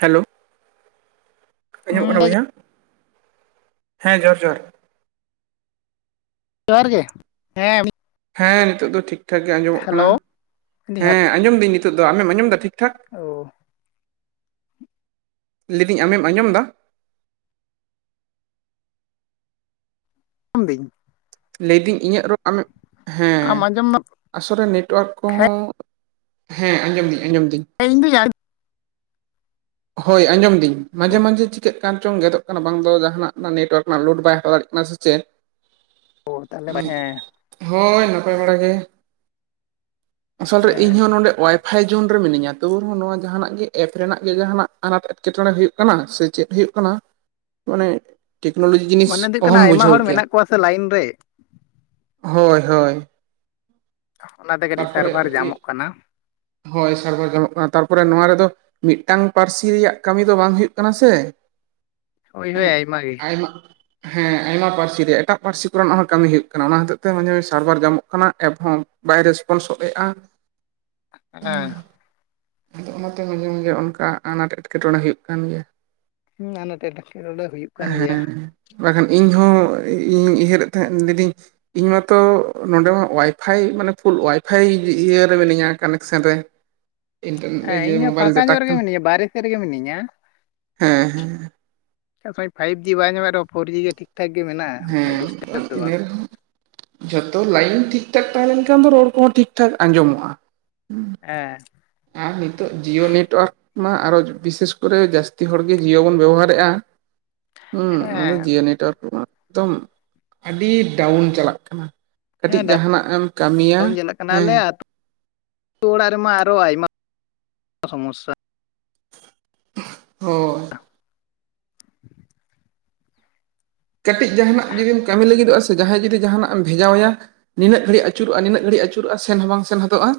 Hello. ᱟᱡᱚᱢᱚᱜ ᱠᱟᱱᱟ ᱦᱩᱸ ᱵᱚᱭᱦᱟ, ᱦᱮᱸ ᱡᱚᱦᱟᱨ ᱡᱚᱦᱟᱨ᱾ ᱡᱚᱦᱟᱨ ᱜᱮ ᱦᱮᱸ ᱦᱮᱸ ᱱᱤᱛᱚᱜ ᱫᱚ ᱴᱷᱤᱠ ᱴᱷᱟᱠ ᱜᱮ ᱟᱸᱡᱚᱢᱚᱜ ᱠᱟᱱᱟ᱾ ᱦᱮᱞᱳ ᱦᱮᱞᱳ ᱦᱮᱸ ᱟᱸᱡᱚᱢ ᱫᱟᱹᱧ ᱱᱤᱛᱚᱜ ᱫᱚ, ᱟᱢᱮᱢ ᱟᱸᱡᱚᱢ ᱫᱟ ᱴᱷᱤᱠ ᱴᱷᱟᱠ? ᱳ ᱞᱮᱫᱤᱹᱧ ᱟᱢᱮᱢ ᱟᱸᱡᱚᱢ ᱫᱟ? [unintelligible] ᱞᱮᱭᱫᱤᱹᱧ ᱤᱧᱟᱹᱜ ᱨᱚᱲ ᱟᱢᱮᱢ ᱟᱢ ᱦᱮᱸ᱾ ᱟᱸᱡᱚᱢ ᱫᱟᱢ ᱟᱥᱚᱞ ᱨᱮ ᱱᱮᱴᱚᱣᱟᱨᱠ ᱦᱮᱸ ᱠᱚᱦᱚᱸ ᱦᱮᱸ ᱟᱸᱡᱚᱢ ᱫᱟᱹᱧ ᱟᱸᱡᱚᱢ ᱫᱟᱹᱧ᱾ [unintelligible] [unintelligible] ᱦᱳᱭ ᱟᱸᱡᱚᱢ ᱫᱟᱹᱧ᱾ ᱢᱟᱡᱷᱮ ᱳ ᱢᱟᱡᱷᱮ ᱪᱤᱠᱟᱹᱜ ᱠᱟᱱ ᱪᱚᱝ ᱜᱮᱫᱚᱜ ᱠᱟᱱᱟ ᱵᱟᱝ ᱫᱚ ᱡᱟᱦᱟᱱᱟᱜ ᱱᱮᱴᱚᱣᱟᱨᱠ ᱨᱮᱱᱟᱜ ᱞᱳᱰ ᱵᱟᱭ ᱦᱟᱛᱟᱣ ᱫᱟᱲᱮᱭᱟᱜ ᱠᱟᱱᱟ ᱥᱮ ᱪᱮ? [unintelligible] [unintelligible] ᱦᱮᱸ, ᱦᱳᱭ, ᱱᱟᱯᱟᱭ ᱵᱟᱲᱟ ᱜᱮ᱾ ᱟᱥᱚᱞ ᱨᱮ ᱦᱮᱸ ᱤᱧᱦᱚᱸ ᱱᱚᱰᱮ ᱚᱣᱟᱭ ᱯᱷᱟᱭ ᱡᱩᱱ ᱨᱮ ᱢᱤᱱᱟᱹᱧᱟ ᱛᱚᱵᱩ ᱨᱮᱦᱚᱸ ᱱᱚᱣᱟ ᱡᱟᱦᱟ ᱱᱟᱜ ᱜᱮ ᱮᱯ ᱨᱮᱱᱟᱜᱼᱼ ᱜᱮ ᱡᱟᱦᱟᱱᱟᱜ ᱟᱱᱟᱴ ᱮᱴᱠᱮ ᱴᱚᱬᱮ ᱦᱩᱭᱩᱜ ᱠᱟᱱᱟ ᱥᱮ ᱪᱮᱫ ᱦᱩᱭᱩᱜ ᱠᱟᱱᱟ ᱢᱟᱱᱮ ᱴᱮᱠᱱᱳ ᱞᱚᱡᱤ ᱡᱤᱱᱤᱥ ᱢᱚᱱᱮ ᱫᱚ ᱦᱩᱭᱩᱜ ᱠᱟᱱᱟ ᱚᱦᱚᱢ ᱟᱭᱢᱟ ᱵᱩᱡᱷᱟᱹᱣ ᱦᱚᱲ ᱠᱮᱭᱟ, ᱢᱮᱱᱟᱜ ᱠᱚᱣᱟ ᱥᱮ ᱞᱟᱭᱤᱱ ᱨᱮ ᱦᱚᱭ ᱦᱚᱭ᱾ [unintelligible] ᱛᱟᱨᱯᱚᱨᱮ ᱤᱭᱤᱜ, ᱡᱟᱢᱚᱜ ᱠᱟᱱᱟ ᱦᱚᱭ ᱥᱟᱜᱚᱨ‌ ᱡᱚᱢᱚᱜ ᱠᱟᱱ ᱛᱟᱨᱯᱚᱨᱮ ᱱᱚᱣᱟ ᱨᱮᱫᱚᱼᱼ ᱢᱤᱫᱴᱟᱝ ᱯᱟᱨᱥᱤ ᱨᱮᱭᱟᱜ ᱠᱟᱢᱤ ᱫᱚ ᱵᱟᱝ ᱦᱩᱭᱩᱜ ᱠᱟᱱᱟ ᱥᱮ᱾ ᱦᱳᱭ ᱦᱳᱭ ᱢᱟᱱᱮᱜ ᱟᱭᱢᱟ ᱜᱮ ᱟᱭᱢᱟᱜᱼᱼ ᱦᱮᱸ ᱟᱭᱢᱟ ᱯᱟᱨᱥᱤ ᱨᱮᱭᱟᱜ ᱮᱴᱟᱜ ᱯᱟᱨᱥᱤ ᱠᱚᱨᱮ ᱱᱟᱜ ᱦᱚᱸ ᱠᱟᱢᱤ ᱦᱩᱭᱩᱜ ᱠᱟᱱᱟ ᱚᱱᱟ ᱦᱚᱛᱮᱡ ᱛᱮ ᱢᱟᱸᱡᱷᱮ ᱢᱟᱸᱡᱷ ᱥᱟᱨᱵᱷᱟᱨ ᱡᱟᱢᱚᱜ ᱠᱟᱱᱟ ᱮᱯ ᱦᱚᱸ ᱵᱟᱭ ᱨᱮᱥᱼᱼ [unintelligible] ᱦᱮᱸ᱾ ᱟᱫᱚ ᱚᱱᱟ ᱛᱮ ᱢᱟᱸᱡᱷᱮ ᱢᱟᱡᱷᱮ ᱚᱱᱠᱟ ᱟᱱᱟᱴ ᱮᱴᱠᱮᱴᱚᱬᱮ ᱦᱩᱭᱩᱜ ᱠᱟᱱ ᱜᱮᱭᱟ᱾ ᱦᱩᱸ ᱟᱱᱟᱴ ᱮᱴᱠᱮᱴᱚᱬᱮ ᱦᱩᱭᱩᱜ ᱠᱟᱱ ᱜᱮᱭᱟ᱾ ᱦᱮᱸ ᱵᱟᱠᱷᱟᱱ ᱤᱧᱦᱚᱸ ᱤᱧ ᱩᱭᱦᱟᱹᱨᱮᱫ ᱛᱟᱦᱮᱸᱜ ᱞᱤᱭ ᱫᱤᱧᱼᱼ ᱤᱧ ᱢᱟᱛᱚ ᱱᱚᱸᱰᱮ ᱦᱚᱸ ᱣᱟᱭᱼᱯᱷᱟᱭ ᱢᱟᱱᱮ ᱯᱷᱩᱞ ᱣᱟᱭᱼᱼ ᱯᱷᱟᱭ ᱤᱭᱟᱹ ᱨᱮ ᱢᱤᱱᱟᱹᱧᱟ ᱠᱟᱱᱮᱠ ᱥᱮᱱ ᱨᱮ᱾ ᱤᱱᱴᱟᱨᱱᱮᱴ ᱨᱮ ᱦᱮᱸ ᱡᱮ ᱤᱧ ᱦᱚᱸ ᱢᱳᱵᱟᱭᱤᱞ ᱯᱷᱟᱸᱠᱟ ᱰᱟᱴᱟ ᱧᱚᱜ ᱨᱮᱜᱮ ᱠᱷᱟᱱ ᱢᱤᱱᱟᱹᱧᱟ ᱵᱟᱦᱨᱮ ᱥᱮᱜ ᱨᱮᱜᱮ ᱢᱤᱱᱟᱹᱧᱟ᱾ ᱦᱮᱸ ᱦᱮᱸ ᱟᱪᱪᱷᱟ ᱯᱷᱟᱭᱤᱵᱽ ᱡᱤ ᱵᱟᱭ ᱧᱟᱢᱮᱜ ᱨᱮᱦᱚᱸ ᱯᱷᱳᱨ ᱡᱤ ᱜᱮ ᱴᱷᱤᱠ ᱴᱷᱟᱠ ᱜᱮ ᱢᱮᱱᱟᱜ-ᱟ ᱚᱱᱮ ᱰᱤᱥᱴᱟᱵᱽ ᱦᱮᱸ ᱫᱚ ᱤᱱᱟᱹ ᱵᱟᱝ᱾ ᱨᱮᱦᱚᱸ ᱡᱷᱚᱛᱚ ᱞᱟᱭᱤᱱ ᱴᱷᱤᱠ ᱴᱷᱟᱠ ᱛᱟᱦᱮᱸ ᱞᱮᱱᱠᱷᱟᱱ ᱫᱚ ᱨᱚᱲ ᱠᱚᱦᱚᱸ ᱴᱷᱤᱠ ᱴᱷᱟᱠ ᱟᱸᱡᱚᱢᱚᱜ-ᱟ, ᱦᱸᱩ᱾ ᱮᱸ᱾ ᱟᱸᱨ ᱱᱤᱛᱚᱜ ᱡᱤᱭᱳ ᱱᱮᱴᱣᱚᱨᱠᱼᱼ ᱢᱟ ᱟᱨᱚ ᱡᱚ ᱵᱤᱥᱮᱥ ᱠᱚᱨᱮ ᱡᱟᱹᱥᱛᱤ ᱦᱚᱲ ᱜᱮ ᱡᱤᱭᱳ ᱵᱚᱱ ᱵᱮᱵᱚᱦᱟᱨᱮᱜ-ᱟ᱾ ᱦᱩᱸ ᱟᱫᱚ ᱦᱮᱸ ᱡᱤᱭᱳ ᱱᱮᱴᱣᱚᱨᱠ ᱠᱩᱢᱟ‌ ᱮᱠᱫᱚᱢ ᱟᱹᱰᱤ ᱰᱟᱣᱩᱱ ᱪᱟᱞᱟᱜ ᱠᱟᱱᱟ᱾ ᱠᱟᱹᱴᱤᱡ ᱦᱮᱸ ᱡᱟᱦᱟᱸ ᱱᱟᱜ ᱮᱢ ᱠᱟᱢᱤᱭᱟ, ᱦᱮᱸᱼᱼ ᱟᱛᱳ ᱚᱲᱟᱜ ᱨᱮᱢᱟ ᱟᱨᱚ ᱟᱭᱢᱟ [unintelligible] ᱥᱚᱢᱚᱥᱥᱟᱼᱼ ᱦᱚᱭ᱾ ᱠᱟᱹᱴᱤᱡ ᱡᱟᱦᱟᱸ ᱱᱟᱜ ᱡᱩᱫᱤᱢ ᱠᱟᱢᱤ ᱞᱟᱹᱜᱤᱫᱚᱜ-ᱟ ᱥᱮ ᱡᱟᱦᱟᱸᱭ ᱡᱩᱫᱤ ᱡᱟᱦᱟᱸ ᱱᱟᱜ ᱮᱢ ᱵᱷᱮᱡᱟ ᱣᱟᱭᱟᱼᱼ ᱱᱤᱱᱟᱹᱜ ᱜᱟᱹᱲᱤᱜ ᱟᱹᱪᱩᱨᱚᱜ-ᱟ ᱱᱤᱱᱟᱹᱜ ᱜᱟᱹᱲᱤᱜ ᱟᱹᱪᱩᱨᱚᱜ-ᱟ ᱥᱮᱱ ᱦᱚᱸ ᱵᱟᱝ ᱥᱮᱱ ᱦᱚᱫᱚᱜ-ᱟ᱾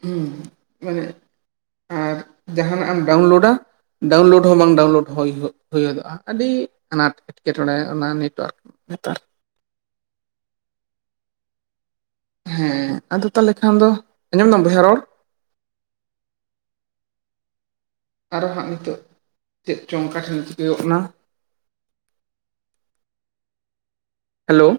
ᱦᱩᱸ ᱢᱟᱱᱮ ᱟᱨ ᱡᱟᱦᱟᱸ ᱱᱟᱜ ᱮᱢ ᱰᱟᱣᱩᱱ ᱞᱳᱰᱟᱼᱼ ᱰᱟᱣᱩᱱ ᱞᱳᱰ ᱦᱚᱸ ᱵᱟᱝ ᱰᱟᱣᱩᱱ ᱞᱳᱰ ᱦᱚᱭ ᱦᱩᱭ ᱦᱚᱫᱚᱜ-ᱟ ᱟᱹᱰᱤ ᱟᱱᱟᱴ᱾ ᱮᱴᱠᱮᱴᱚᱬᱮ ᱚᱱᱟ ᱱᱮᱴᱣᱚᱨᱠ ᱱᱮᱛᱟᱨ᱾ ᱦᱮᱸ ᱟᱫᱚ ᱛᱟᱦᱚᱞᱮ ᱠᱷᱟᱱ ᱫᱚ ᱟᱸᱡᱚᱢ ᱫᱟᱢ ᱵᱚᱭᱦᱟ ᱨᱚᱲ? ᱟᱨᱚ ᱦᱟᱸᱜ ᱱᱤᱛᱚᱜ ᱪᱮᱫ ᱪᱚᱝ ᱚᱠᱟ ᱴᱷᱮᱱ ᱪᱤᱠᱟᱹ ᱜᱚᱜ ᱱᱟᱼᱼ ᱦᱮᱞᱳᱣ᱾